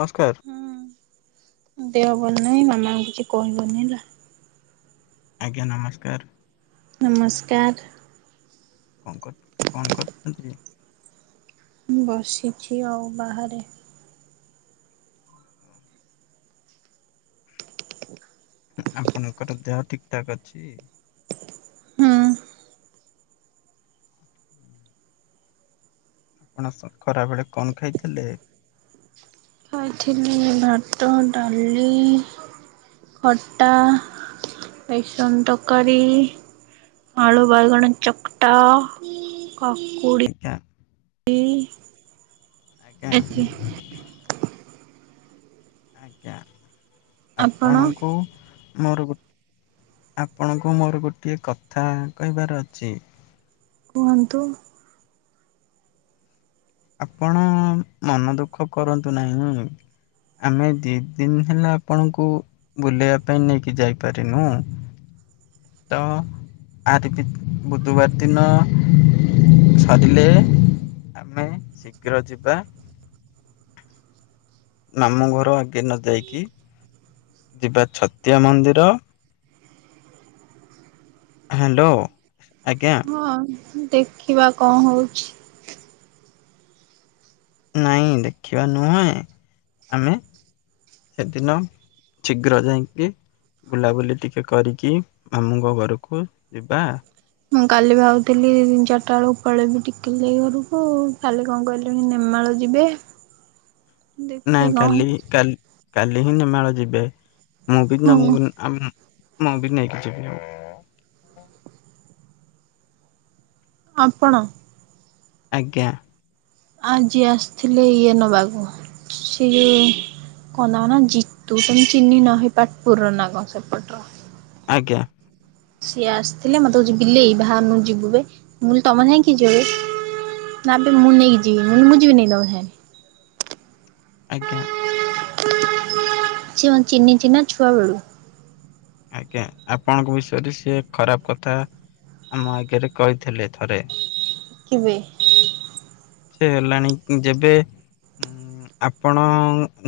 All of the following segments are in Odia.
ନମସ୍କାର। ହୁଁ ଦେହ ଭଲ ନାଇଁ, ମାମାଙ୍କୁ କିଛି କହିବନି ହେଲା। ଆଜ୍ଞା ନମସ୍କାର। ନମସ୍କାର। କଣ କର କଣ କରୁଛନ୍ତି? ମୁଁ ବସିଛି ଆଉ ବାହାରେ। ଆପଣଙ୍କର ଦେହ ଠିକ ଠାକ ଅଛି। ହୁଁ। ଆପଣ ଖ ଖରାବେଳେ କଣ ଖାଇଥିଲେ? ଖାଇଥିଲି ଭାତ, ଡାଲି ଖଟା, ବେସନ ତରକାରୀ ଆଳୁବାଇଗଣ ଚକଟା, କାକୁଡ଼ି ଆଜ୍ଞା ଆଜ୍ଞା। ଏତିକି ଆଜ୍ଞା ଆପଣ ଆପଣଙ୍କୁ ମୋର ଗୋ, ଆପଣଙ୍କୁ ମୋର ଗୋଟିଏ କଥା କହିବାର ଅଛି? କୁହନ୍ତୁ। ଆପଣ ମନ ଦୁଃଖ କରନ୍ତୁ ନାହିଁଁ। ଆମେ ଦି ଦିନି ହେଲା, ଆପଣଙ୍କୁ ବୁଲେଇବା ପାଇଁ ନେଇକି ଯାଇପାରିନୁ। ତ ଆର ଭିତ ବୁଧବାର ଦିନ ସରିଲେ ଆମେ ଶୀଘ୍ର ଯିବା। ମାମୁଁ ଘର ଆଗେ ନ ଯାଇକି, ଯିବା ଛତିଆ ମନ୍ଦିର। ହ୍ୟାଲୋ ଆଜ୍ଞା। ହଁ ଦେଖିବା କଣ ହଉଛି? ନାଇଁ ଦେଖିବା ନୁହେଁ, ଆମେ ସେଦିନ ଶୀଘ୍ର ଯାଇଁକି ବୁଲାବୁଲି ଟିକେ କରିକି, ମାମୁଁଙ୍କ ଘରକୁ ଯିବା। ମୁଁ କାଲି ଭାବୁଥିଲି, ଚାରିଟା ବେଳକୁ ପଳେଇବି ଟିକିଲି ଦେଇ ଘରକୁ। କାଲି କଣ କହିଲେଣି ନେମାଳ ଯିବେ। ଦେଖେ ନାଇଁ କଣ କାଲି ହଉଛି କାଲି କାଲି ହିଁ ନେମାଳ ଯିବେ। ମୁଁ ବି ହଁ। ନମକୁ ଆମ୍ ମୁଁ ବି ନେଇକି ଯିବି। ଆପଣ ଆଜ୍ଞା। ଆଜି ଆସିଥିଲି ଇଏ ନବାକୁୁ, ସେ ଯୋଉ କଣ ତାଙ୍କ ନାଁ ଜିତୁ, ତମେ ଚିହ୍ନିନ ହେ ପାଟପୁର ନା କଣ ସେପଟର ଆଜ୍ଞା। ସିଏ ଆସିଥିଲେ। ମତେ କହୁଚି ବିଲେଇ ବାହାରୁନୁ ଯିବୁ ବେ, ମୁଁ କହିଲି ତମ ସାଙ୍ଗେ କିଏ ଯିବ ବେ। ନା ବେ ମୁଁ ନେଇକି ଯିବି, ମୁଁ କହିଲି ମୁଁ ଯିବିନି ତମ ସାଙ୍ଗରେ। ଆଜ୍ଞା। ସିଏ ମତେ ଚିହ୍ନିଚି ନାଁ ଛୁଆ ବେଳୁ ଆଜ୍ଞା ଆପଣଙ୍କ ବିଷୟରେ ସିଏ ଖରାପ କଥା ଆମ ଆଗରେ କହିଥିଲେ ଥରେ। କେବେ? ସିଏ ହେଲାଣି ଯେବେ ଉଁ ଆପଣ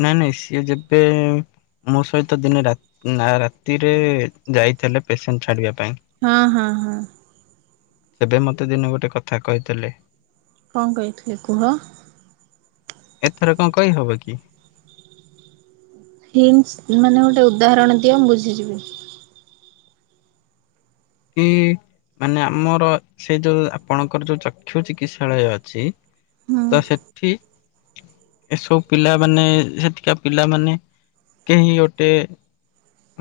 ନାଇଁ ନାଇଁ ସିଏ ଯେବେ ମୋ ସହିତ ଦିନେ ରାତ ରାତିରେ ଯାଇଥିଲେ, ପେସେଣ୍ଟ ଛାଡିବା ପାଇଁ। ହଁ- ହଁ- ହଁ। ସେବେ ମତେ ଦିନେ ଗୋଟେ କଥା କହିଥିଲେ। କଣ କହିଥିଲେ କୁହ? ଏଥେରେ କଣ କହିହବ କି? ହିନଟ୍ସ ମାନେ ଗୋଟେ ଉଦାହରଣ ଦିଅ ମୁଁ ବୁଝିଯିବି। କି। ମାନେ ଆମର ସେ ଯୋଉ ଆପଣଙ୍କର ଯୋଉ ଚକ୍ଷୁ ଚିକିତ୍ସାଳୟ ଅଛି। ହୁଁ ତ ସେଠି। ଏସବୁ ପିଲା ମାନେ ସେଠିକା ପିଲାମାନେ। କେହି ଗୋଟେ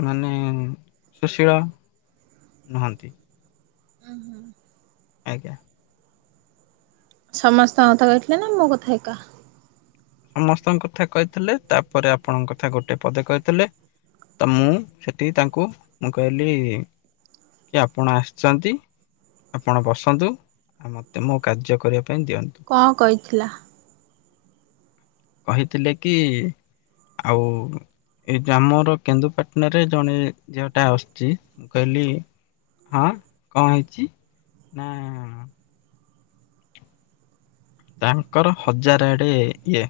ମାନେ ସୁଶୀଳ। ନାହାନ୍ତି। ଆଜ୍ଞା। ସମସ୍ତଙ୍କ କଥା କହିଥିଲେ ନା ମୋ କଥା ଏକା। ସମସ୍ତଙ୍କ କଥା କହିଥିଲେ ତାପରେ ଆପଣଙ୍କ କଥା ଗୋଟେ ପଦେ କହିଥିଲେ। ତ ମୁଁ ସେତିକି ତାଙ୍କୁ ମୁଁ କହିଲି। କି ଆପଣ ଆସିଛନ୍ତି ଆପଣ ବସନ୍ତୁ ଆଉ ମତେ ମୁଁ କାର୍ଯ୍ୟ କରିବାକୁ। କଁ କଇଥିଲା। କହିଥିଲେ କି ଆଉ। ଏଇ ଯୋଉ ଆମର କେନ୍ଦୁ ପାଟଣା ରେ ଜଣେ ଝିଅଟା ଆସୁଛି ମୁଁ କହିଲି। ହଁ କଣ ହେଇଛି ନା। ତାଙ୍କର ହଜାର ଆଡେ ଇଏ ‌।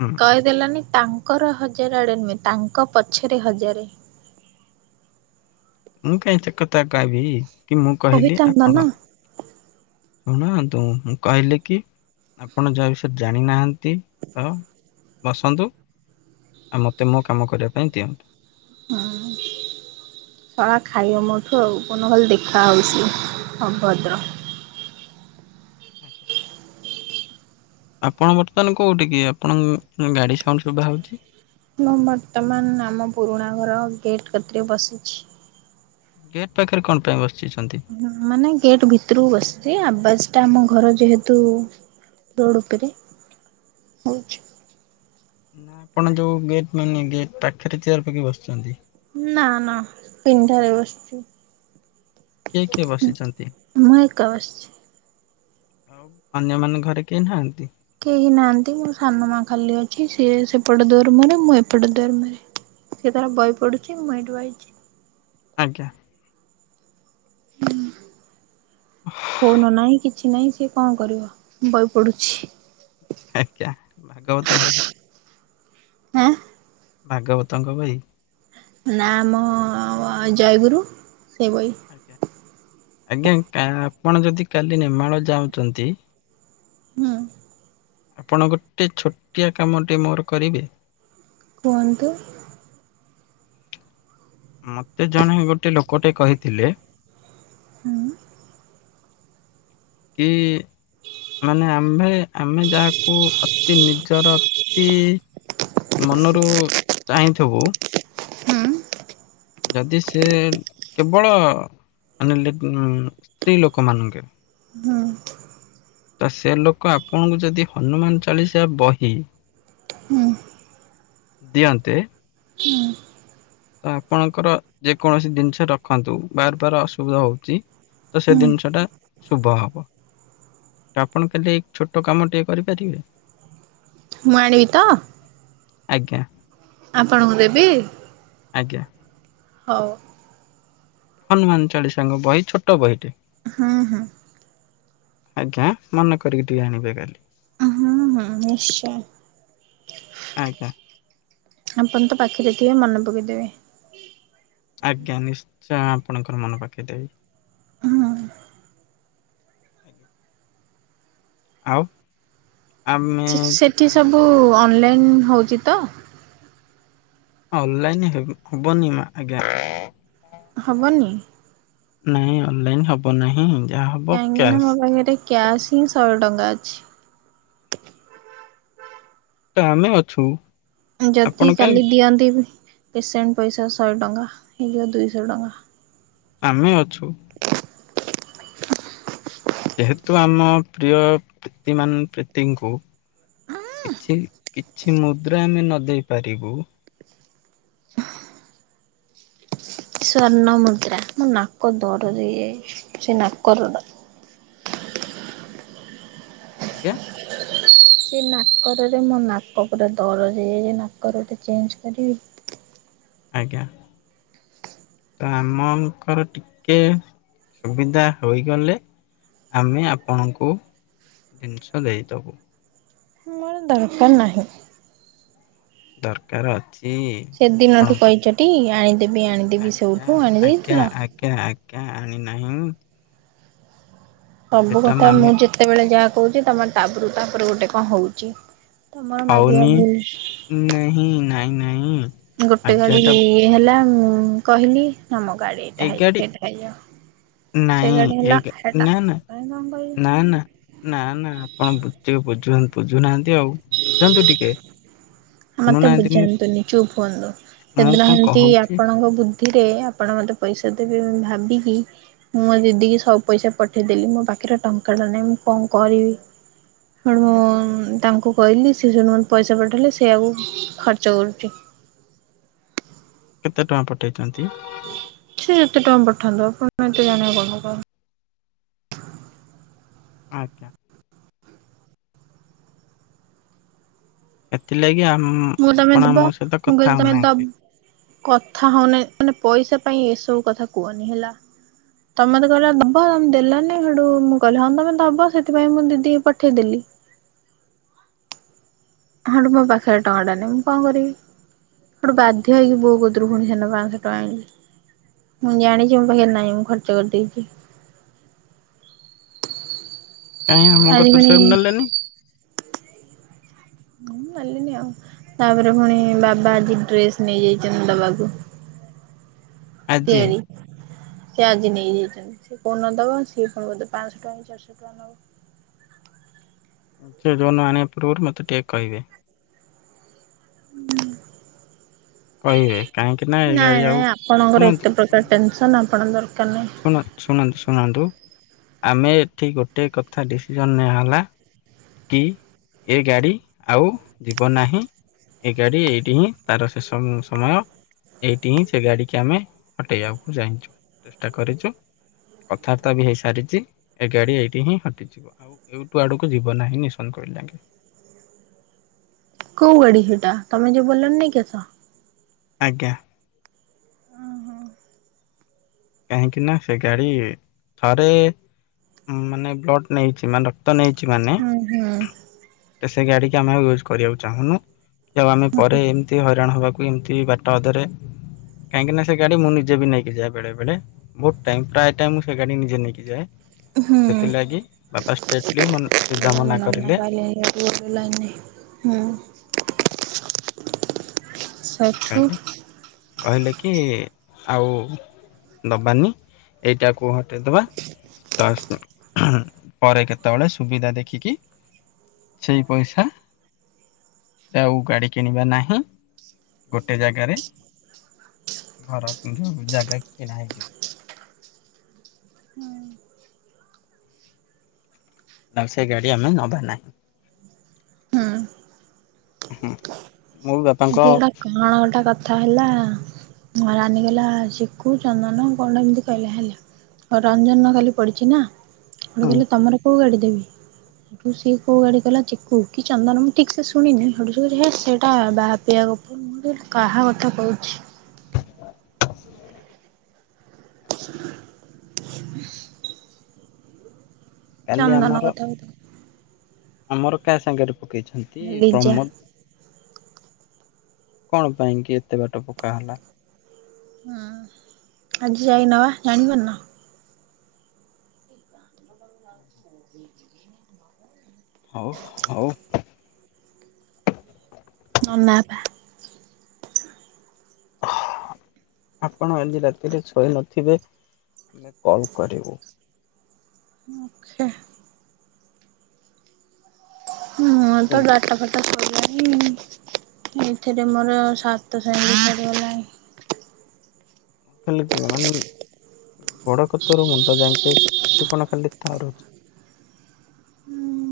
ହୁଁ କହିଦେଲନି ତାଙ୍କର ହଜାର ଆଡ଼େ ନୁହେଁ ତାଙ୍କ ପଛରେ ହଜାରେ। ମୁଁ କାହିଁ ସେ କଥା କହିବି କି ମୁଁ କହିଲି କହିଥାନ୍ତା ନା। ଆପଣ। ଶୁଣନ୍ତୁ ମୁଁ କହିଲି କି ଆପଣ ଯାହା ବିଷୟରେ ଜାଣିନାହାନ୍ତି ତ। ବସନ୍ତୁ ଆଉ ମତେ ମୋ କାମ କରିବା ପାଇଁ ଦିଅନ୍ତୁ। ହୁଁ। ଶଳା ଖାଇବ ମୋଠୁ ଆଉ କୋଉଦିନ ଖାଲି ଦେଖା ହଉ ସିଏ ଅଭଦ୍ର। [inaudible] ଆଜ୍ଞା। ଆପଣ ବର୍ତ୍ତମାନ କୋଉଠି କି ଆପଣଙ୍କ ଗାଡି ସାଉଣ୍ଡ ସୁଭାହଉଛି ‌। ମୁଁ ବର୍ତ୍ତମାନ ଆମ ପୁରୁଣା ଘର ଗେଟ୍ କତିରେ ବସିଛି। ଗେଟ୍ ପାଖରେ କଣ ପାଇଁ ବସ ମାନେ ଗେଟ୍ ଭିତରକୁ ବସିଛି ଆବାଜ ଟା ଆମ ଘର। ଯେହେତୁ ରୋଡ଼ ଉପରେ ହଉଛି ‌। ନା ଆପଣ ଯୋଉ ଗେଟ୍ ମେନେ ଗେଟ୍ ପାଖରେ ଚେୟାର ପାକେଇ ବସିଛନ୍ତି। ନା ନା ପିଣ୍ଢା ରେ ବସିଛି। କିଏ କିଏ ବସିଛନ୍ତି। ମୁଁ ଏକା ବସିଛି। ଆଉ ଅନ୍ୟ ମାନ ଘରେ କେହି ନାହାନ୍ତି। କେହି ନାହାନ୍ତି ମୋ ସାନ ମା ଖାଲି ଅଛି ସିଏ ସେପଟ ଦୂଆର ମୁଅରେ ମୁଁ ଏପଟେ ଦୂଆର ମୁଅରେ। ସିଏ ତାର ବହି ପଢୁଛି ମୁଁ ଏଇଠୁ ବଇଛି। ଆଜ୍ଞା। ଫୋନ ନାହିଁ କିଛି ନାହିଁ ସେ କଣ କରିବ ବହି ପଢୁଛି। ଆଜ୍ଞା ଭାଗବତ ବହି। ଆଁ। ଭାଗବତଙ୍କ ବହି। ନା ମ ଜୟଗୁରୁ। ସେ ବହି ଆଜ୍ଞା ଆଜ୍ଞା କା। ଆପଣ ଯଦି କାଲି ନେମାଳ ଯାଉଚନ୍ତି। ହୁଁ। ଆପଣ ଗୋଟେ ଛୋଟିଆ କାମଟେ ମୋର କରିବେ। କୁହନ୍ତୁ। ମତେ ଜଣେ ଗୋଟେ ଲୋକଟେ କହିଥିଲେ। ହୁଁ। କି ମାନେ ଆମ୍ଭେ ଆମେ ଯାହାକୁ ଅତି ନିଜର ତି ମନରୁ ଚାହିଁଥିବୁ। ହୁଁ ଯଦି ସେ କେବଳ ମାନେ ଲେ-ସ୍ତ୍ରୀ ଲୋକ ମାନଙ୍କ ହୁଁ ତ ସେ ଲୋକ ଆପଣଙ୍କୁ ଯଦି ହନୁମାନ ଚାଳିଶା ବହି ହୁଁ ଦିଅନ୍ତେ। ତ ଆପଣଙ୍କର ଯେକୌଣସି ଜିନିଷ ରଖନ୍ତୁ ବାର୍ ବାର୍ ଅସୁବିଧା ହଉଛି। ତ ସେ ହୁଁ। ଜିନିଷ ଟା ଶୁଭ ହବ। ଆପଣ ଖାଲି ଏ ଛୋଟ କାମ ଟିକେ କରିପାରିବେ? ମୁଁ ଆଣିବି ତ? ଆଜ୍ଞା। ଆପଣଙ୍କୁ ଦେବି? ଆଜ୍ଞା। ହଉ। ହନୁମାନ ଚାଳିଶାଙ୍କ ବହି ଛୋଟ ବହିଟେ। ହୁଁ ହୁଁ। ଆଜ୍ଞା ମନେ କରିକି ଟିକେ ଆଣିିବେ କାଲି। ହୁଁ ହୁଁ ନିଶ୍ଚୟ। ଆଜ୍ଞା। ଆପଣ ତ ପାଖିରେ ଥିବେ ମନେ ପକେଇଦେବେ। ଆଜ୍ଞା ନିଶ୍ଚୟ ଆପଣଙ୍କର ମନ ପକେଇ ଦେବି। ହୁଁ। ଆଜ୍ଞା। ଆଉ। ଆମେ ସେଠି ଆମ ସବୁ ଅନଲାଇନ୍ ହଉଛି ତ? ଅନଲାଇନ ହେବ- ହବନି ମା ଆଜ୍ଞା। ହବନି? ନାଇଁ ଅନଲାଇନ ହବ ନାହିଁ। ଯାହା ହବ କାହିଁକି ନା କ୍ୟାସ୍ ମୋ ପାଖରେ କ୍ୟାସ୍ ହିଁ ଶହେ ଟଙ୍କା ଅଛି। ତ ଆମେ ଅଛୁ। ଯଦି ଆପଣ କାହିଁ କାଲି ଦିଅନ୍ତି ପେସେଣ୍ଟ ପଇସା ଶହେ ଟଙ୍କା ଏଘ୍ର ଦୁଇଶହ ଟଙ୍କା। ଆମେ ଅଛୁ। ଯେହେତୁ ଆମ ପ୍ରିୟ ପ୍ରୀତିମାନ ପ୍ରୀତିଙ୍କୁ କିଛି କିଛି ମୁଦ୍ରା ଆମେ ନ ଦେଇ ପାରିବୁ ସ୍ଵର୍ଣ୍ଣ ମୁଦ୍ରା ମୁଁ ନାକ ଦରଜ ହେଇ ଯାଇଚି ସେ ନାକ ର ଆଜ୍ଞା? ସେ ନାକରରେ ମୋ ନାକ ପୁରା ଦରଜ ହେଇଯାଇଚି ନାକର ଟେ ଚେଞ୍ଜ କରିବି। [inaudible] ଆଜ୍ଞା। ତ ଆମଙ୍କର ଟିକେ ସୁବିଧା ହୋଇଗଲେ ଆମେ ଆପଣଙ୍କୁ ଜିନିଷ ଦେଇଦବୁ। ମୋର ଦରକାର ନାହିଁ। ଦରକାର ଅଛି। ସେ ଦିନଠୁ ଆପଣଙ୍କ କହିଛ ଟି ଆଣିଦେବି ଆଣିଦେବି ସେଉଠୁ ଆଣି ଦେଇଥିଲ? କିଆଁ ଆଣି ନାହିଁ? ସବୁ କଥା ମୁଁ ଯେତେବେଳେ ଯାହା କହୁଛି ତମର ତାପରୁ ତାପରେ ଗୋଟେ କଣ ହଉଛି। ତମର ମାଗିବା ହଉନି ଭୁଲ ନେହି ନାହିଁ ନାହିଁ। ଗୋଟେ ଗାଡି ଇଏ ହେଲା ମୁଁ କହିଲି ଆମ ଗାଡି ଏଇଟା ହେଇଛି ହେଇଟା ହେଇଯାଉ। ସେ ନାହିଁ ଗାଡି ହେଲା ଏକେ - ହେଟା ନା ନା ମୁଁ କାଇଁ କଣ ନା କହିବି ନା। ନା ନା ଆପଣ ବୁ ଟିକେ ବୁଝନ ବୁଝୁନାହାନ୍ତି ଆଉ ବୁଝନ୍ତୁ ଟିକେ। ମତେ ଶୁଣୁନାହାନ୍ତି ମୁଁ ବୁଝାନ୍ତୁନି ଚୁପ୍ ହୁଅନ୍ତୁ। ମୁଁ ସେଦିନ କଣ ହେମତି କହୁଛି ଆପଣଙ୍କ ବୁଦ୍ ଦ୍ଧିରେ ଆପଣ ମତେ ପଇସା ଦେବେ ମୁଁ ଭାବିକି ମୁଁ ଆଜି ଦି ସବୁ ପଇସା ପଠେଇଦେଲି। ମୋ ପାଖ୍ ଖରେ ଟଙ୍କାଟା ନାହିଁ। ମୁଁ କଣ କରିବି? ହେଣୁ ତାଙ୍କୁ କହିଲି ସେ ସେଇଠୁ ମତେ ପଇସା ପଠେଇଲେ ସେ ସେଆକୁ ଖର୍ଚ୍ଚ କରୁଛି। କେତେ ଟଙ୍କା ପଠେଇଛନ୍ତି? ସେ ଯେତେ ଟଙ୍କା ପଠାନ୍ତୁ ଆପଣ ଏତେ ଜାଣିବା କ'ଣ ଦରକାର। ଆଚ୍ଛା। ଏଥିଲାଗି ମୁଁ ତମେ ଦବ ମୁଁ କହିଲି ତମେ ଦବ୍ ହଉନାହାନ୍ତି କଥା ହଉନାହିଁ ମାନେ ପଇସା ପାଇଁ ଏସବୁ କଥା କୁହନି ହେଲା। ତମେ ତ କହିଲା ଦବ ଦେଲାନି ହେଠୁ ମୁଁ କହିଲି ହଁ ତମେ ଦବ ସେଥିପାଇଁ ମୁଁ ଦିଦିକୁ ପଠେଇଦେଲି। ହଁ ହେଡୁ ମୋ ପାଖରେ ଟଙ୍କା ଟା ନାହିଁ। ମୁଁ କ'ଣ କରିବି? ଏଠୁ ବାଧ୍ୟ ହେଇକି ବୋଉଗତିରୁ ପୁଣି ହେନ ପାଞ୍ଚଶହ ଟଙ୍କା ଆଣିଲି। ମୁଁ ଜାଣିଛି ମୋ ପାଖରେ ନାହିଁ। ମୁଁ ଖର୍ଚ୍ଚ କରିଦେଇଛି। କାହିଁ ମୋ ଆଜି କତିରୁ ପୁଣି ସେଠୁ ନେଲେନି। ମୁଁ ଗଲିିନି ଆଉ। ତାପରେ ପୁଣି ବାବା ଆଜି ଡ୍ରେସ ନେଇଯାଇଛନ୍ତି ଦବାକୁ। ଆଜି ତିଆରି। ସେ ଆଜି ନେଇ ନେଇଯାଇଛନ୍ତି। ସେ କୋଉନ ଦବ ସିଏ କଣ ବେଧେ ପାଞ୍ଚଶହ ଟଙ୍କା ଚାରିଶହ ଟଙ୍କା ନବ। ସେ ଯୋନ ଆଣିବା ପୂର୍ବରୁ ମତେ ଟିକେ କହିବେ। ହୁଁ। କହିବେ କାହିଁକି ନା ଏ ଗାଡି ନାଇଁ ଆଉ ନାଇଁ ଆପଣଙ୍କର ଏତେ ପ୍ରକାର ଟେନସନ୍ ଆପ୍ ଶୁଣନ୍ତ୍ ଶୁଣାନ୍ତୁ ଶୁଣାନ୍ତୁ। ଆମେ ଏଠି ଗୋଟେ କଥା ଡିସିଜନ୍ ନିଆହେଲା କି ଏ ଗାଡି ଆଉ ଯିବ ନାହିଁ। ଏଇ ଗାଡ଼ି ଏଇଠି ହିଁ ତାର ଶେଷ ହୁଁ ସମୟ। ଏଇଠି ହିଁ ସେ ଗାଡିିକି ଆମେ ହଟେଇବାକୁ ଚାହିଁଛୁ ଚେଷ୍ଟା କରିଛୁ। କଥାବାର୍ତ୍ତା ବି ହେଇ ସାରିଛି। ଏଗାଡି ଏଇଠି ହିଁ ହଟିଯିବ ଆଉ ଏଇଠୁ ଆଡକୁ ଯିବ୍ ବ ନାହିଁ ନିଶନ କହିଲାଙ୍କି। କୋଉ ଗାଡି ସେଟା ତମେ ଯଉ ବେଲର୍ ନେଇକି ଆସ? ଆଜ୍ଞା। କାହିଁକିନା ସେ ଗାଡି ଥରେ ମାନେ ବ୍ଲଡ ନେଇଛି ମାନେ ରକ୍ତ ନେଇ ହୁଁ ହୁଁ। ତ ସେ ଗାଡିିକି ଆମେ ଆଉ ୟୁଜ୍ କରିବାକୁ ଚାହୁଁନୁ କି ଆଉ ଆମେ ପରେ ଏମିତି ହଇରାଣ ହବାକୁ ଏମିତି ବାଟ ଅଧରେ କାହିଁକି ନା ସେ ଗାଡି ମୁଁ ନିଜେ ବି ନେଇକି ଯାଏ ବେଳେ ବେଳେ ମୋ ଟାଇମ୍ ପ୍ରାୟ ଟାଇମ୍ ସେ ଗାଡି ନିଜେ ନେଇକି ଯାଏ। ହୁଁ। ସେଥିଲାଗି ବାପା ଷ୍ଟ୍ରେଟଲି ମନ୍ ସିଧାମନା [unintelligible] ଲାଇନ୍ ନାହିଁ। ହୁଁ ସକ୍ଷୁ। କହିଲେ କହିଲେ କି ଆଉ ଦବାନି। ଏଇଟାକୁ ହଟେଇଦବା। ତାସ୍ ପରେ କେତେବେଳେ ସୁବିଧା ଦେଖିକି ସେଇ ପଇସା ଆଉ ଗାଡି କିଣିବା ନାହିଁ। ଗୋଟେ ଜାଗାରେ ଘର କିଣି ଜାଗା କିଣା ହେଇଯିବ। ହୁଁ। ତା ସେ ଗାଡି ଆମେ ନବା ନାହିଁ। ହୁଁ ହଁ ହୁଁ। ଆଜି ଗୋଟା କଣ ଗୋଟେ କଥା ହେଲା ରାନୀ କଲା ଶିଖୁ ଚନ୍ଦନ କଣ୍ଡ ଏମିତି କହିଲେ ହେଲା ରଞ୍ଜନ କାଲି ପଡ଼ିଛି ନା ମୁଁ କହିଲେ ତମର କୋଉ ଗାଡ଼ି ଦେବି ସେଠୁ ସିଏ କୋଉ ଗାଡି କଲା ଚୀକୁ କି ଚନ୍ଦନ ମୁଁ ଠିକ ସେ ଶୁଣିନି ସେଠୁ [unintelligible] ସେଇଟା ବା କ ପ୍ରିୟା କପୁର ମୋର କାହା କଥା କହୁଛି [inaudible] କାଲି ଚନ୍ଦନ ଆମର ଗଥାଥା ଆମର କାହା ସାଙ୍ଗରେ ପକେଇଛନ୍ତି ଲିଜା ପ୍ରମୋଦ୍ କଣ ପାଇଁ କି ଏତେ ବାଟ ପକା ହେଲା ହଁ ଆଜି ଯାଇ ନେବା ଜାଣିବାରୁ ନା ହ ହ ହଁ ହଉ ହଉ ନ ନାପା [inaudible] ଆପଣ ଯଦି ରାତିରେ ଶୋଇ ନଥିବେ ଆମେ କଲ କରିବୁ ଓଛେ ହଁ ତୋଡାଟା ଫାଟା ସ [unintelligible] ଏଥିରେ ମୋର ସାତ ସେମିଟର ହେଲାଣି ମିଲ କ ମନ ଗୋଡ କତର ମୁଣ୍ଡ ଯାଇକେ କୋଟିପଣ କାଲି ତା ରହୁଛି ହୁଁ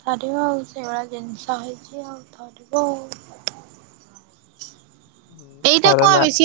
ଥରିବ ଆଉ ସେଇଭଳିଆ ଜିନିଷ ହେଇଛି ଆଉ ଥରିବ ଆଉ ଏଇଟା କୁଣ ଥରଲା ବେଶିଅ